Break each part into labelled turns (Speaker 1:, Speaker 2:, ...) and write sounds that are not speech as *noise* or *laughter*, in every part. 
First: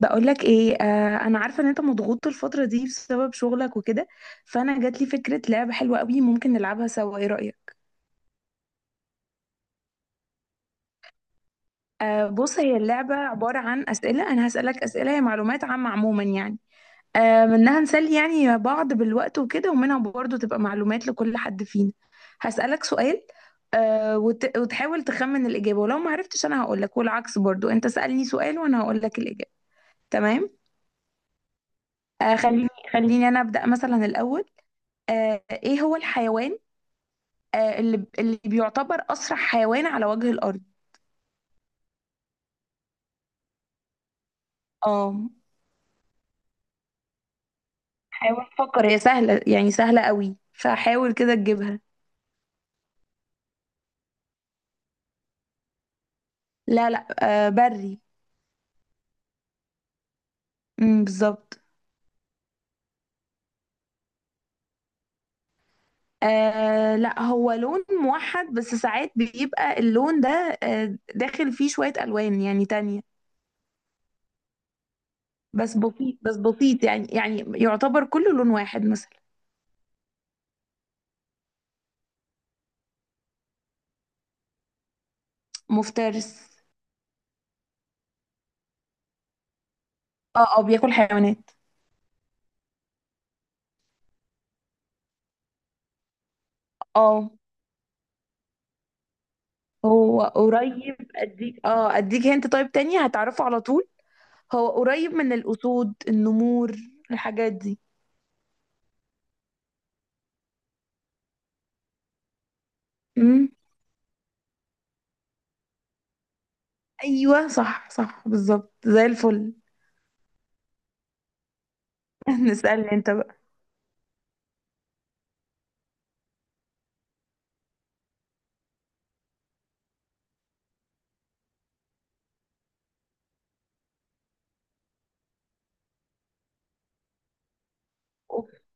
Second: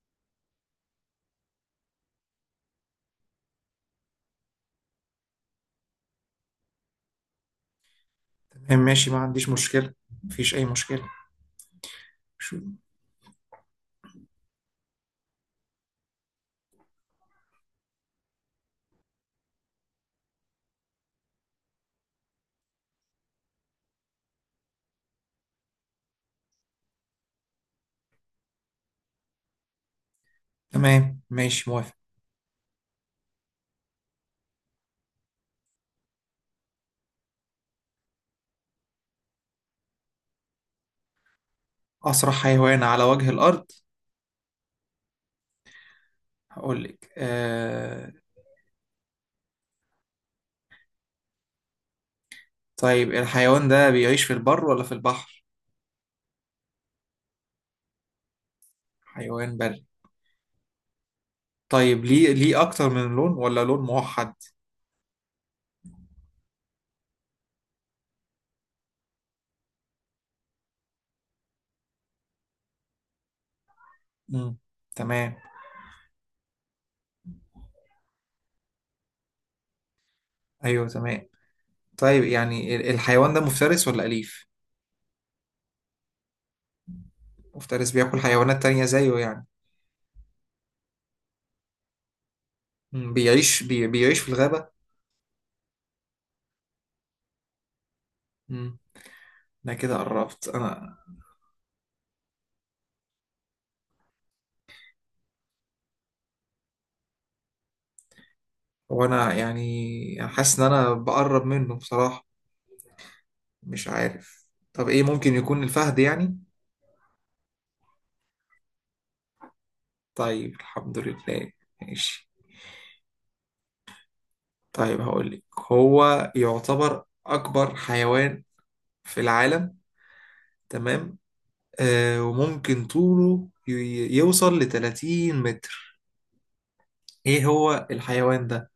Speaker 1: بقولك ايه، انا عارفه ان انت مضغوط الفتره دي بسبب شغلك وكده. فانا جات لي فكره لعبه حلوه قوي، ممكن نلعبها سوا. ايه رايك؟
Speaker 2: تمام، ماشي، ما عنديش مشكلة. مفيش أي مشكلة.
Speaker 1: آه،
Speaker 2: شو.
Speaker 1: بص، هي اللعبه عباره عن اسئله. انا هسالك اسئله، هي معلومات عامه عموما يعني. آه، منها نسلي يعني بعض بالوقت وكده، ومنها برضه تبقى معلومات لكل حد فينا. هسالك سؤال. وتحاول تخمن الاجابه، ولو ما عرفتش انا هقولك، والعكس برضه، انت سالني سؤال وانا هقولك الاجابه. تمام.
Speaker 2: تمام، ماشي، موافق.
Speaker 1: آه، خليني، خليني انا ابدا مثلا الاول. آه، ايه هو الحيوان، اللي بيعتبر أسرع حيوان على وجه الأرض؟
Speaker 2: أسرع حيوان على وجه الأرض؟
Speaker 1: اه.
Speaker 2: هقول لك
Speaker 1: حاول فكر، هي سهلة يعني، سهلة قوي، فحاول كده تجيبها.
Speaker 2: طيب الحيوان ده بيعيش في البر ولا في البحر؟
Speaker 1: لا، لا. آه، بري.
Speaker 2: حيوان بري.
Speaker 1: امم، بالظبط.
Speaker 2: طيب ليه أكتر من لون ولا لون موحد؟
Speaker 1: آه، لا، هو لون موحد، بس ساعات بيبقى اللون ده داخل فيه شوية ألوان يعني تانية.
Speaker 2: مم. تمام.
Speaker 1: بس بسيط، بس بسيط، يعني يعتبر كله لون واحد مثلا.
Speaker 2: أيوه، تمام. طيب يعني الحيوان ده مفترس ولا أليف؟
Speaker 1: مفترس.
Speaker 2: مفترس، بياكل حيوانات تانية زيه يعني.
Speaker 1: اه، اه، بياكل حيوانات.
Speaker 2: مم. بيعيش في الغابة؟
Speaker 1: اه.
Speaker 2: مم. أنا كده
Speaker 1: هو
Speaker 2: قربت
Speaker 1: قريب،
Speaker 2: أنا.
Speaker 1: اديك هنت، طيب، تاني هتعرفه على طول. هو قريب من الأسود، النمور، الحاجات دي.
Speaker 2: وأنا يعني حاسس إن أنا بقرب منه بصراحة.
Speaker 1: امم.
Speaker 2: مش عارف. طب ايه، ممكن يكون الفهد يعني؟
Speaker 1: أيوة، صح، صح، بالظبط، زي الفل.
Speaker 2: طيب، الحمد لله. ماشي.
Speaker 1: *laughs* نسألني أنت بقى.
Speaker 2: طيب هقول لك، هو يعتبر اكبر حيوان في العالم. تمام. وممكن طوله يوصل ل 30 متر. ايه هو الحيوان ده؟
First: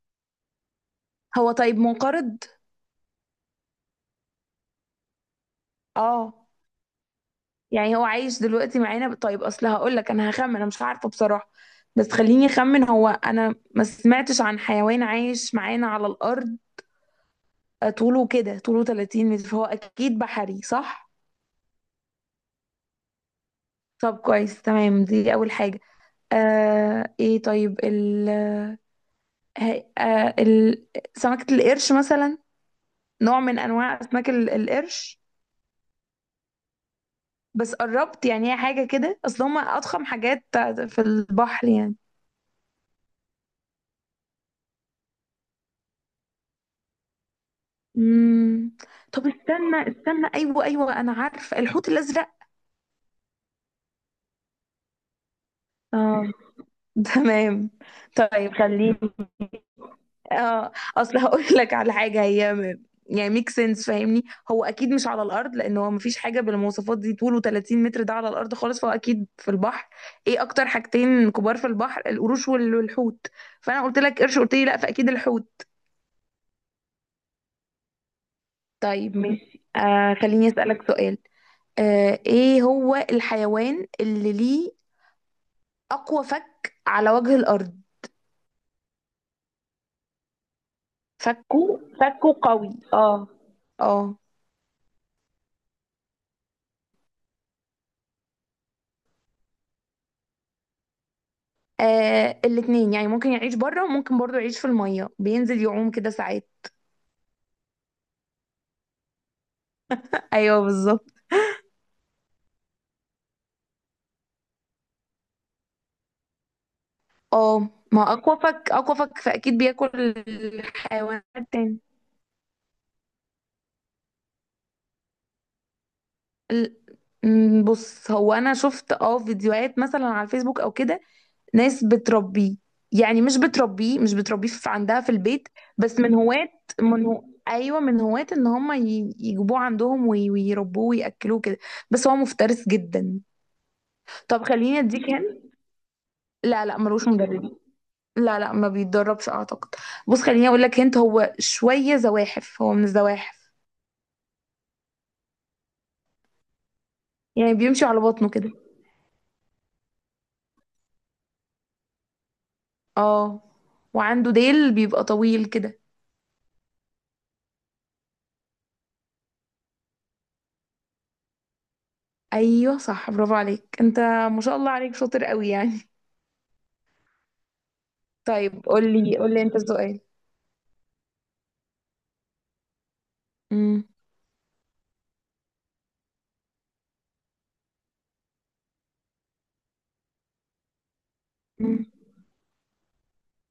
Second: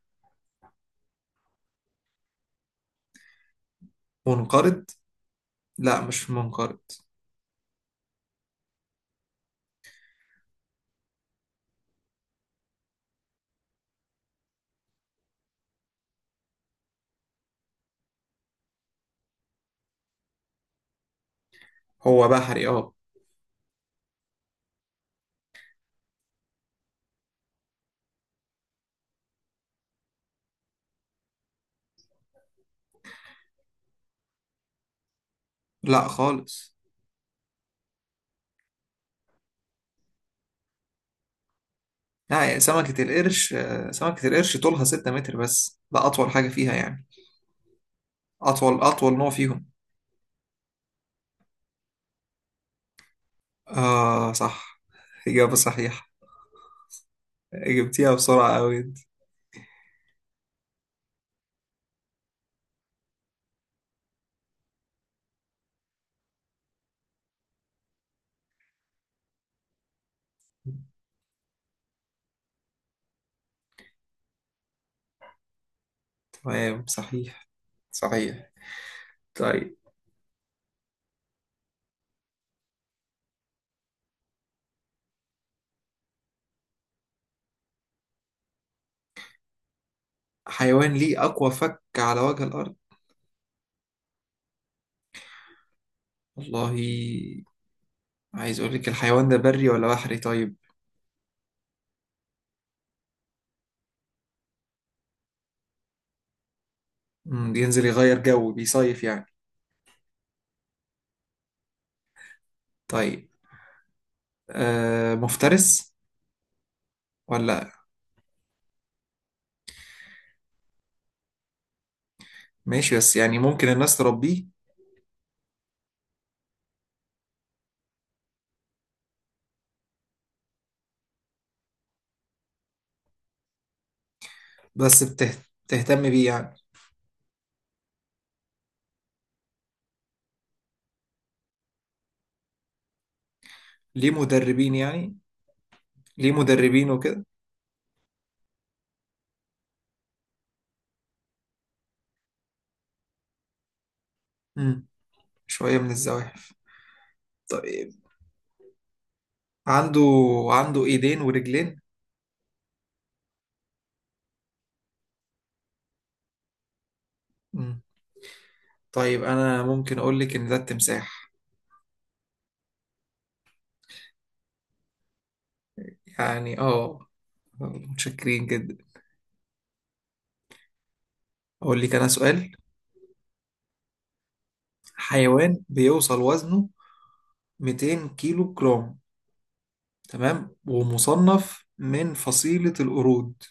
Speaker 1: هو طيب منقرض؟
Speaker 2: منقرض؟ لا، مش
Speaker 1: اه.
Speaker 2: منقرض.
Speaker 1: يعني هو عايش دلوقتي معانا، طيب أصل هقول لك، أنا هخمن، أنا مش عارفة بصراحة. بس خليني أخمن، هو أنا ما سمعتش عن حيوان عايش معانا على الأرض طوله 30 متر، فهو أكيد بحري، صح؟
Speaker 2: هو بحري، اه.
Speaker 1: طب كويس، تمام، دي أول حاجة. آه إيه طيب ال هي- آه، ال- سمكة القرش مثلا، نوع من أنواع أسماك القرش.
Speaker 2: لا خالص.
Speaker 1: بس قربت يعني، هي حاجة كده، أصل هما أضخم حاجات في البحر يعني.
Speaker 2: لا يعني، سمكة القرش سمكة القرش طولها 6 متر، بس ده أطول حاجة فيها يعني.
Speaker 1: مم.
Speaker 2: أطول أطول
Speaker 1: طب،
Speaker 2: نوع فيهم.
Speaker 1: استنى، استنى، أيوه، أيوه، أنا عارفة، الحوت الأزرق.
Speaker 2: آه صح، إجابة صحيحة.
Speaker 1: اه. *laughs* تمام.
Speaker 2: جبتيها
Speaker 1: طيب
Speaker 2: بسرعة أوي
Speaker 1: خليني،
Speaker 2: أنت.
Speaker 1: اه اصل هقول *laughs* لك على حاجه يعني ميك سنس، فاهمني؟ هو اكيد مش على الارض، لان هو مفيش حاجه بالمواصفات دي طوله 30 متر ده على الارض خالص، فهو اكيد في البحر. ايه اكتر حاجتين كبار في البحر؟ القروش والحوت. فانا قلت لك قرش، قلت لي لا، فاكيد الحوت.
Speaker 2: تمام، صحيح. صحيح.
Speaker 1: طيب، ماشي،
Speaker 2: طيب،
Speaker 1: خليني اسالك سؤال. آه، ايه هو الحيوان اللي ليه اقوى فك على وجه الارض؟
Speaker 2: حيوان ليه أقوى
Speaker 1: فكه،
Speaker 2: فك على
Speaker 1: فكه
Speaker 2: وجه
Speaker 1: قوي،
Speaker 2: الأرض؟
Speaker 1: اه. اه.
Speaker 2: والله، عايز أقول لك، الحيوان ده بري ولا بحري طيب؟
Speaker 1: آه، الاتنين يعني، ممكن يعيش بره وممكن برضو يعيش في المية، بينزل يعوم كده ساعات.
Speaker 2: مم، بينزل يغير جو، بيصيف يعني.
Speaker 1: ايوه، بالظبط.
Speaker 2: طيب، مفترس
Speaker 1: اه،
Speaker 2: ولا؟
Speaker 1: ما اكوافك اكوافك، فاكيد بياكل الحيوانات تاني.
Speaker 2: ماشي، بس يعني ممكن الناس تربيه.
Speaker 1: ال- م، بص، هو انا شفت فيديوهات مثلا على الفيسبوك او كده، ناس بتربيه. يعني مش بتربيه في عندها
Speaker 2: بس
Speaker 1: في البيت، بس
Speaker 2: بتهتم
Speaker 1: من
Speaker 2: بيه
Speaker 1: هواة.
Speaker 2: يعني.
Speaker 1: من هو ايوه، من هواة ان هم يجيبوه عندهم ويربوه وياكلوه كده. بس هو مفترس جدا.
Speaker 2: ليه
Speaker 1: طب
Speaker 2: مدربين
Speaker 1: خليني اديك
Speaker 2: يعني؟
Speaker 1: هنا.
Speaker 2: ليه
Speaker 1: لا، لا،
Speaker 2: مدربين
Speaker 1: ملوش
Speaker 2: وكده؟
Speaker 1: مدرب. لا، لا، ما بيتدربش اعتقد. بص، خليني اقول لك انت، هو شويه زواحف، هو من الزواحف.
Speaker 2: مم، شوية من الزواحف.
Speaker 1: يعني بيمشي على
Speaker 2: طيب.
Speaker 1: بطنه كده.
Speaker 2: عنده. عنده ايدين ورجلين.
Speaker 1: اه. وعنده ديل بيبقى طويل كده.
Speaker 2: مم. طيب انا ممكن اقول لك ان ده التمساح.
Speaker 1: ايوه، صح، برافو عليك انت. ما شاء الله عليك، شاطر قوي يعني. *laughs*
Speaker 2: يعني اه، متشكرين
Speaker 1: طيب،
Speaker 2: جدا.
Speaker 1: قول لي، قول لي انت السؤال.
Speaker 2: اقول لك انا سؤال.
Speaker 1: امم.
Speaker 2: حيوان بيوصل وزنه 200 كيلو جرام، تمام، ومصنف
Speaker 1: أمم.
Speaker 2: من فصيلة القرود.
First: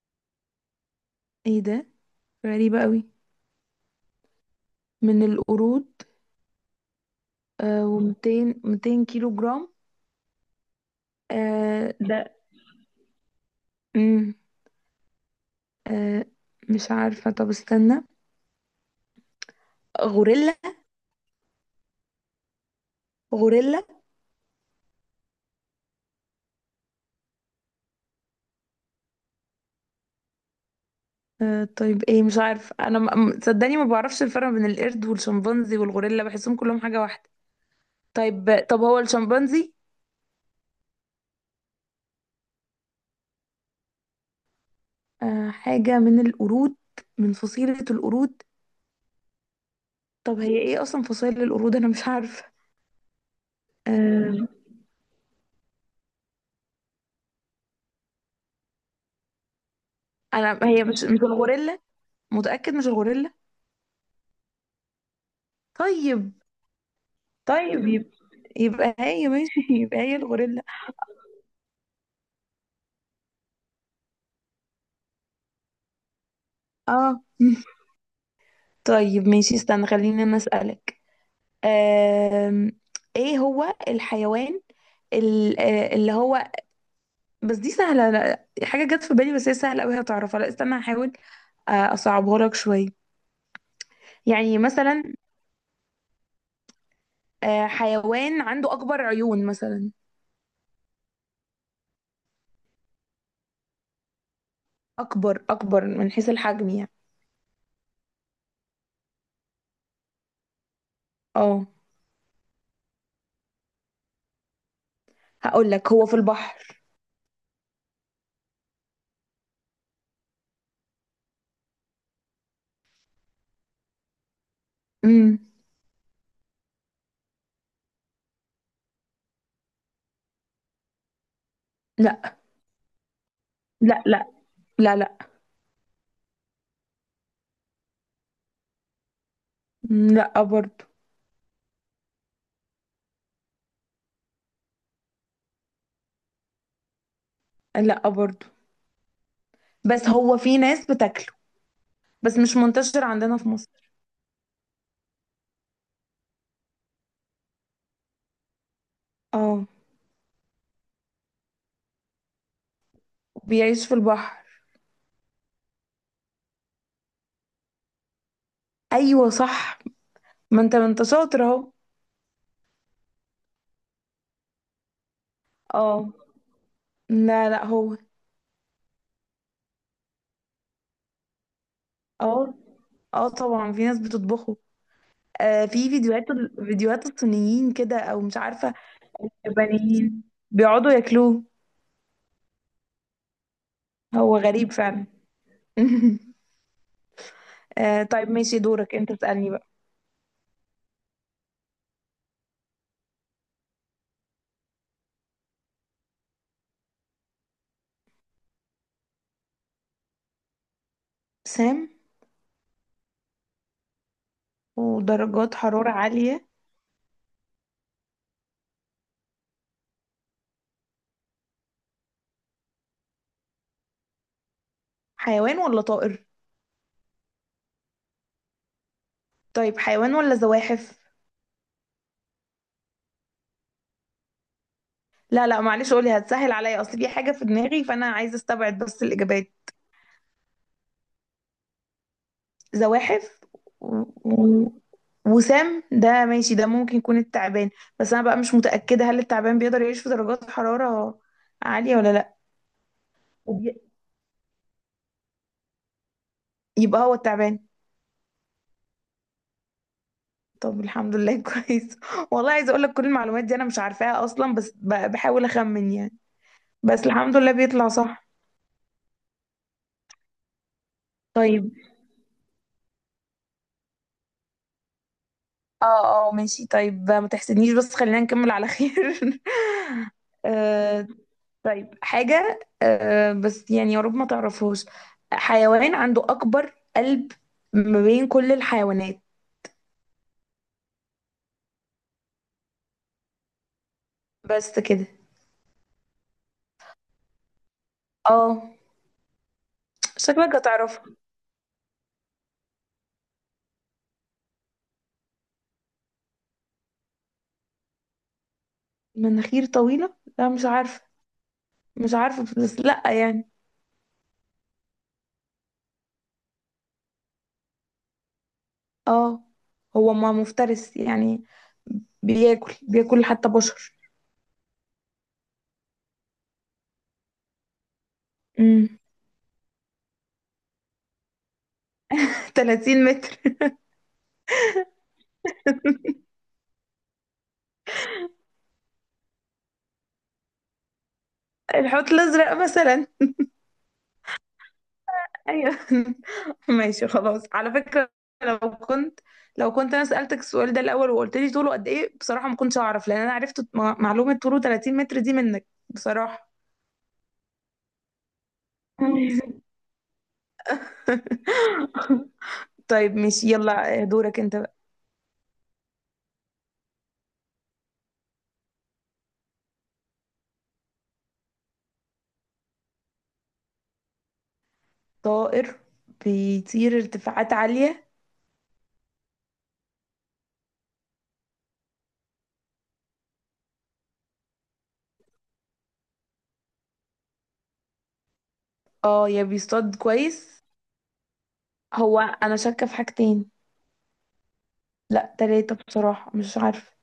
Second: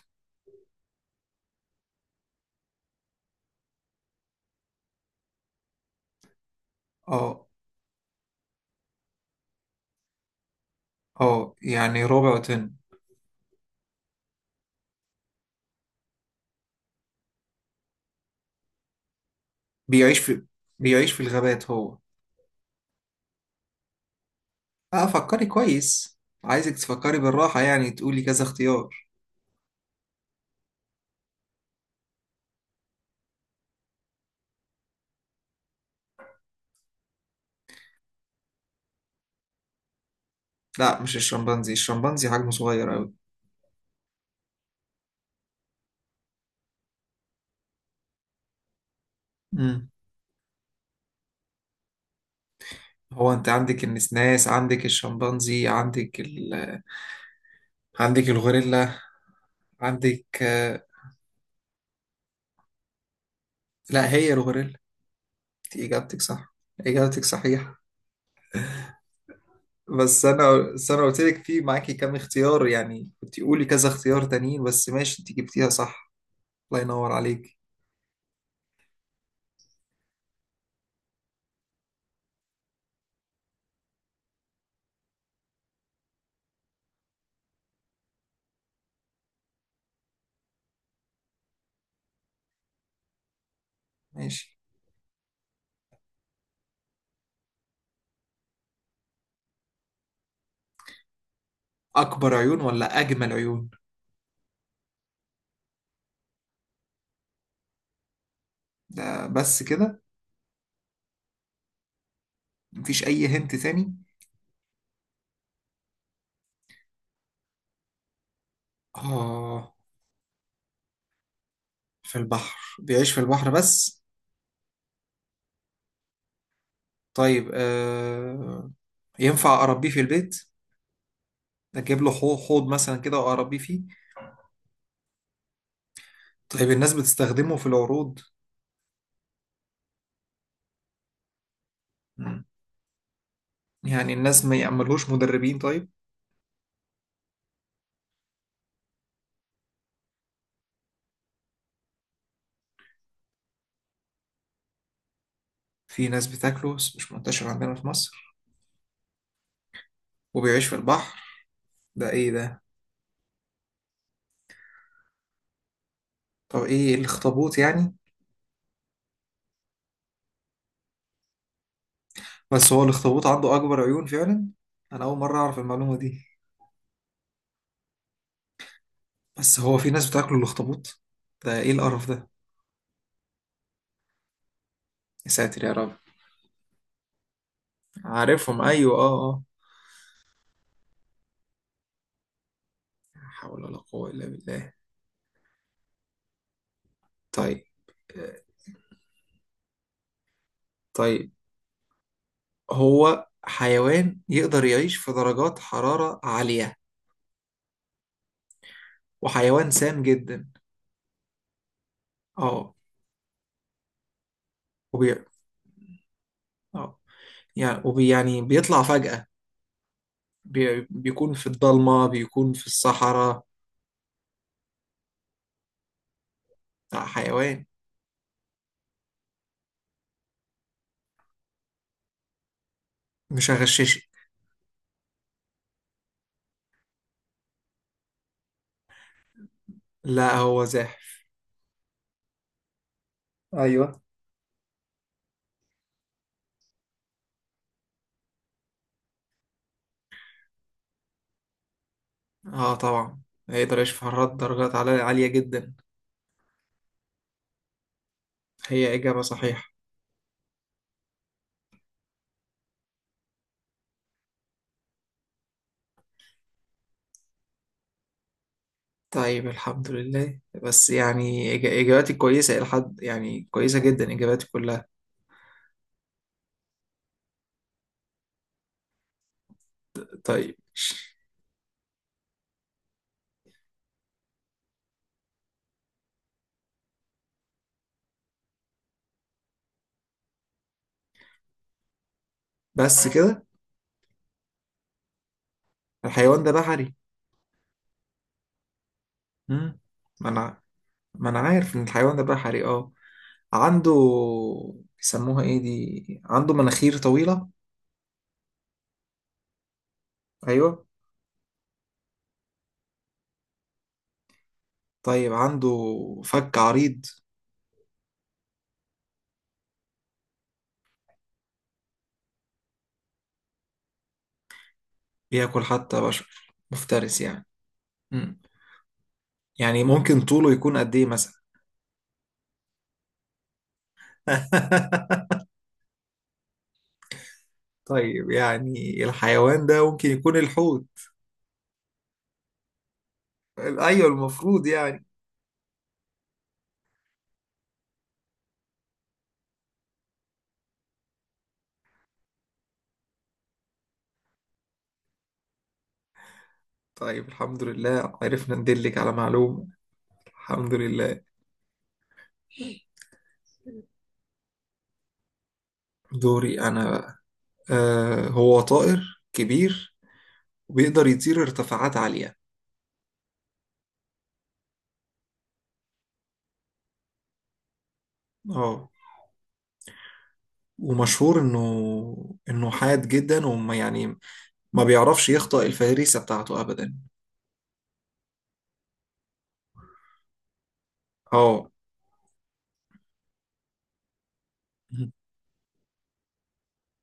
Speaker 1: ايه ده؟ غريبه قوي. من القرود.
Speaker 2: اه،
Speaker 1: آه و200 200 كيلو جرام.
Speaker 2: اه
Speaker 1: آه
Speaker 2: يعني رابع
Speaker 1: ده
Speaker 2: وتن.
Speaker 1: امم آه مش عارفه، طب استنى.
Speaker 2: بيعيش في
Speaker 1: غوريلا.
Speaker 2: بيعيش في الغابات هو.
Speaker 1: غوريلا.
Speaker 2: اه، فكري كويس. عايزك تفكري بالراحة، يعني تقولي كذا اختيار.
Speaker 1: آه، طيب، ايه، مش عارف انا صدقني، ما بعرفش الفرق بين القرد والشمبانزي والغوريلا، بحسهم كلهم حاجة واحدة. طيب، طب، هو الشمبانزي؟
Speaker 2: لا مش الشمبانزي، الشمبانزي حجمه صغير قوي.
Speaker 1: آه، حاجة من القرود، من فصيلة القرود.
Speaker 2: مم.
Speaker 1: طب هي ايه اصلا فصيلة القرود، انا مش عارفة.
Speaker 2: هو انت عندك النسناس،
Speaker 1: آه،
Speaker 2: عندك الشمبانزي، عندك. عندك الغوريلا. عندك
Speaker 1: انا،
Speaker 2: آه،
Speaker 1: هي مش الغوريلا، متأكد مش الغوريلا.
Speaker 2: لا هي الغوريلا. انت اجابتك
Speaker 1: طيب.
Speaker 2: صح، اجابتك صحيحة.
Speaker 1: طيب يبقى، يبقى هي، ماشي، *laughs* يبقى هي
Speaker 2: بس انا
Speaker 1: الغوريلا.
Speaker 2: بس انا قلت لك في معاكي كام اختيار، يعني كنت قولي كذا اختيار تانيين، بس ماشي انت جبتيها صح. الله ينور
Speaker 1: اه.
Speaker 2: عليك.
Speaker 1: *laughs* طيب، ماشي، استنى، خليني انا اسألك. آم، ايه هو الحيوان اللي هو، بس دي سهلة، لا حاجة جت في بالي، بس هي سهلة أوي هتعرفها، لا استنى هحاول. آه، أصعبها لك شوية.
Speaker 2: ماشي.
Speaker 1: يعني مثلا، آه، حيوان عنده أكبر عيون مثلا.
Speaker 2: اكبر عيون ولا اجمل عيون؟
Speaker 1: أكبر، أكبر من حيث الحجم يعني.
Speaker 2: ده بس كده؟
Speaker 1: اه.
Speaker 2: مفيش اي هنت تاني؟
Speaker 1: هقول لك هو في البحر.
Speaker 2: اه. في البحر بيعيش في البحر بس.
Speaker 1: امم.
Speaker 2: طيب ينفع اربيه في البيت؟ اجيب له
Speaker 1: لا.
Speaker 2: حوض مثلا كده واربيه فيه.
Speaker 1: لا، لا. لا، لا.
Speaker 2: طيب الناس بتستخدمه في العروض؟
Speaker 1: مم، لا برضو.
Speaker 2: مم. يعني الناس ما يعملوش مدربين طيب؟
Speaker 1: لا برضو. بس هو في ناس بتاكله، بس مش منتشر عندنا في مصر.
Speaker 2: في ناس بتاكله بس مش منتشر عندنا في مصر.
Speaker 1: اه.
Speaker 2: وبيعيش في البحر. ده ايه ده؟
Speaker 1: بيعيش في البحر.
Speaker 2: طب ايه، الاخطبوط يعني؟
Speaker 1: أيوة، صح. ما انت شاطر اهو.
Speaker 2: بس هو الاخطبوط عنده اكبر عيون فعلا. انا اول مرة اعرف المعلومة
Speaker 1: اه.
Speaker 2: دي.
Speaker 1: لا، لا، هو.
Speaker 2: بس هو في ناس بتاكله الاخطبوط؟ ده ايه القرف ده؟
Speaker 1: اه، اه، طبعا في ناس بتطبخه.
Speaker 2: يا ساتر يا
Speaker 1: في
Speaker 2: رب.
Speaker 1: فيديوهات الصينيين كده او مش
Speaker 2: عارفهم،
Speaker 1: عارفه،
Speaker 2: ايوه اه. اه.
Speaker 1: يابانيين، بيقعدوا ياكلوه.
Speaker 2: لا حول ولا قوة الا
Speaker 1: هو غريب
Speaker 2: بالله.
Speaker 1: فعلا. *laughs*
Speaker 2: طيب.
Speaker 1: آه، طيب،
Speaker 2: آه،
Speaker 1: ماشي، دورك انت تسألني بقى.
Speaker 2: طيب هو حيوان يقدر يعيش في درجات حرارة عالية وحيوان سام جدا.
Speaker 1: سام.
Speaker 2: اه. وبي...
Speaker 1: ودرجات حرارة عالية.
Speaker 2: اه يعني يعني بيطلع فجأة. بيكون في الضلمة، بيكون في الصحراء.
Speaker 1: حيوان ولا طائر؟
Speaker 2: لا حيوان.
Speaker 1: طيب، حيوان ولا زواحف؟
Speaker 2: مش هغششك.
Speaker 1: لا، لا، معلش، قولي، هتسهل عليا، اصل في حاجة في دماغي فانا عايزة استبعد بس الإجابات.
Speaker 2: لا هو زاحف.
Speaker 1: زواحف.
Speaker 2: ايوه.
Speaker 1: و- و- وسام ده ماشي، ده ممكن يكون التعبان. بس انا بقى مش متأكدة، هل التعبان بيقدر يعيش في درجات حرارة عالية ولا لا.
Speaker 2: اه طبعا، هيقدر
Speaker 1: وبي-
Speaker 2: يشوف حرارة درجات عالية جدا.
Speaker 1: يبقى هو التعبان.
Speaker 2: هي إجابة صحيحة.
Speaker 1: طب الحمد لله، *laughs* كويس. والله عايزة اقول لك كل المعلومات دي انا مش عارفاها اصلا، بس بحاول اخمن يعني، بس الحمد لله بيطلع صح.
Speaker 2: طيب الحمد لله، بس يعني
Speaker 1: طيب،
Speaker 2: إجاباتي كويسة إلى حد، يعني كويسة جدا إجاباتي كلها.
Speaker 1: اه، اه، ماشي، طيب، ما تحسدنيش بس خلينا نكمل على خير. *laughs*
Speaker 2: طيب.
Speaker 1: آه، طيب، حاجة، بس يعني يا رب ما تعرفوش. حيوان عنده أكبر قلب ما بين كل الحيوانات.
Speaker 2: بس كده.
Speaker 1: بس كده.
Speaker 2: الحيوان ده بحري.
Speaker 1: اه.
Speaker 2: مم. ما
Speaker 1: شكلك
Speaker 2: أنا.
Speaker 1: هتعرفها.
Speaker 2: ما أنا عارف إن الحيوان ده بحري اه. عنده. بيسموها ايه دي، عنده مناخير طويلة.
Speaker 1: مناخير طويلة، لا مش
Speaker 2: ايوه.
Speaker 1: عارفة. مش عارفة بس لأ يعني.
Speaker 2: طيب عنده فك عريض.
Speaker 1: اه. هو ما مفترس يعني، بياكل، بياكل حتى بشر.
Speaker 2: بياكل حتى بشر، مفترس يعني. مم.
Speaker 1: امم.
Speaker 2: يعني ممكن طوله يكون قد ايه مثلا؟
Speaker 1: *laughs* 30 متر.
Speaker 2: *laughs* طيب يعني الحيوان ده ممكن يكون الحوت.
Speaker 1: الحوت الأزرق مثلا.
Speaker 2: ايوه المفروض يعني.
Speaker 1: ايوه. *laughs* ماشي خلاص. على فكرة، لو كنت لو كنت انا سألتك السؤال ده الاول وقلت لي طوله قد ايه، بصراحة ما كنتش اعرف، لان انا عرفت معلومة طوله 30 متر دي منك بصراحة.
Speaker 2: طيب الحمد لله عرفنا ندلك على معلومة.
Speaker 1: *laughs*
Speaker 2: الحمد لله.
Speaker 1: طيب، ماشي، يلا، دورك انت بقى.
Speaker 2: دوري انا بقى. هو طائر كبير وبيقدر يطير ارتفاعات عالية.
Speaker 1: طائر بيطير ارتفاعات عالية.
Speaker 2: اه. ومشهور انه حاد جدا، وما يعني ما بيعرفش يخطئ الفريسة بتاعته ابدا.
Speaker 1: اه. يا بيصطاد كويس.
Speaker 2: اه.
Speaker 1: هو انا شاكة في حاجتين، لا تلاتة بصراحة، مش عارفة.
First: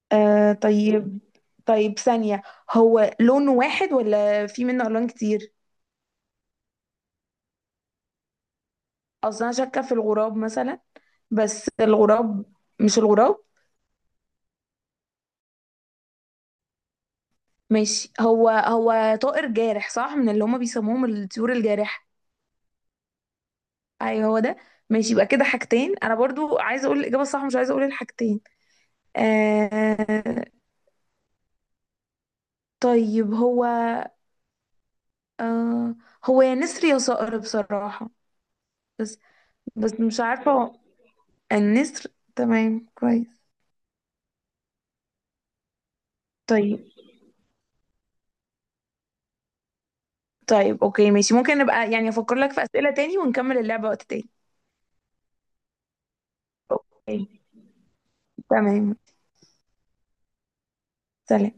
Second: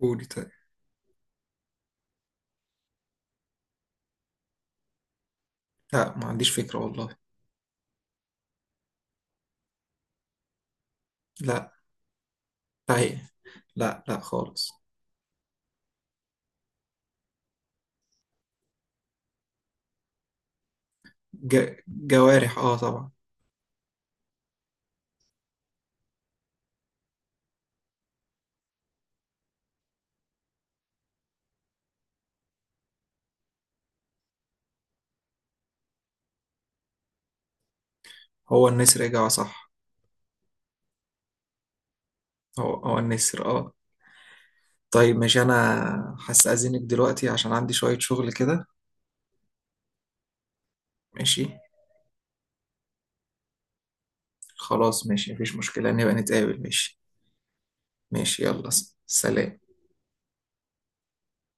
Speaker 2: قولي طيب.
Speaker 1: آه، طيب. طيب، ثانية، هو لون واحد ولا في منه ألوان كتير؟
Speaker 2: لا ما عنديش فكرة والله.
Speaker 1: اصل انا شاكه في الغراب مثلا، بس
Speaker 2: لا.
Speaker 1: الغراب، مش
Speaker 2: طيب.
Speaker 1: الغراب.
Speaker 2: لا لا خالص.
Speaker 1: ماشي، هو طائر جارح صح، من اللي هما بيسموهم الطيور الجارحه.
Speaker 2: جوارح اه طبعا.
Speaker 1: اي هو ده. ماشي، يبقى كده حاجتين، انا برضو عايزه اقول الاجابه الصح، مش عايزه اقول الحاجتين. آه، طيب، هو، آه، هو يا نسر يا صقر بصراحه.
Speaker 2: هو النسر،
Speaker 1: بس
Speaker 2: اجابة صح.
Speaker 1: بس مش عارفه، هو النسر.
Speaker 2: هو
Speaker 1: تمام،
Speaker 2: هو
Speaker 1: كويس.
Speaker 2: النسر اه. طيب ماشي انا
Speaker 1: طيب.
Speaker 2: هستأذنك دلوقتي عشان عندي شوية شغل كده.
Speaker 1: طيب، اوكي، ماشي،
Speaker 2: ماشي.
Speaker 1: ممكن نبقى يعني افكر لك في اسئله تاني ونكمل اللعبه وقت تاني.
Speaker 2: خلاص، ماشي، مفيش مشكلة، نبقى نتقابل. ماشي.
Speaker 1: اوكي.
Speaker 2: ماشي، يلا
Speaker 1: تمام.
Speaker 2: سلام.
Speaker 1: سلام.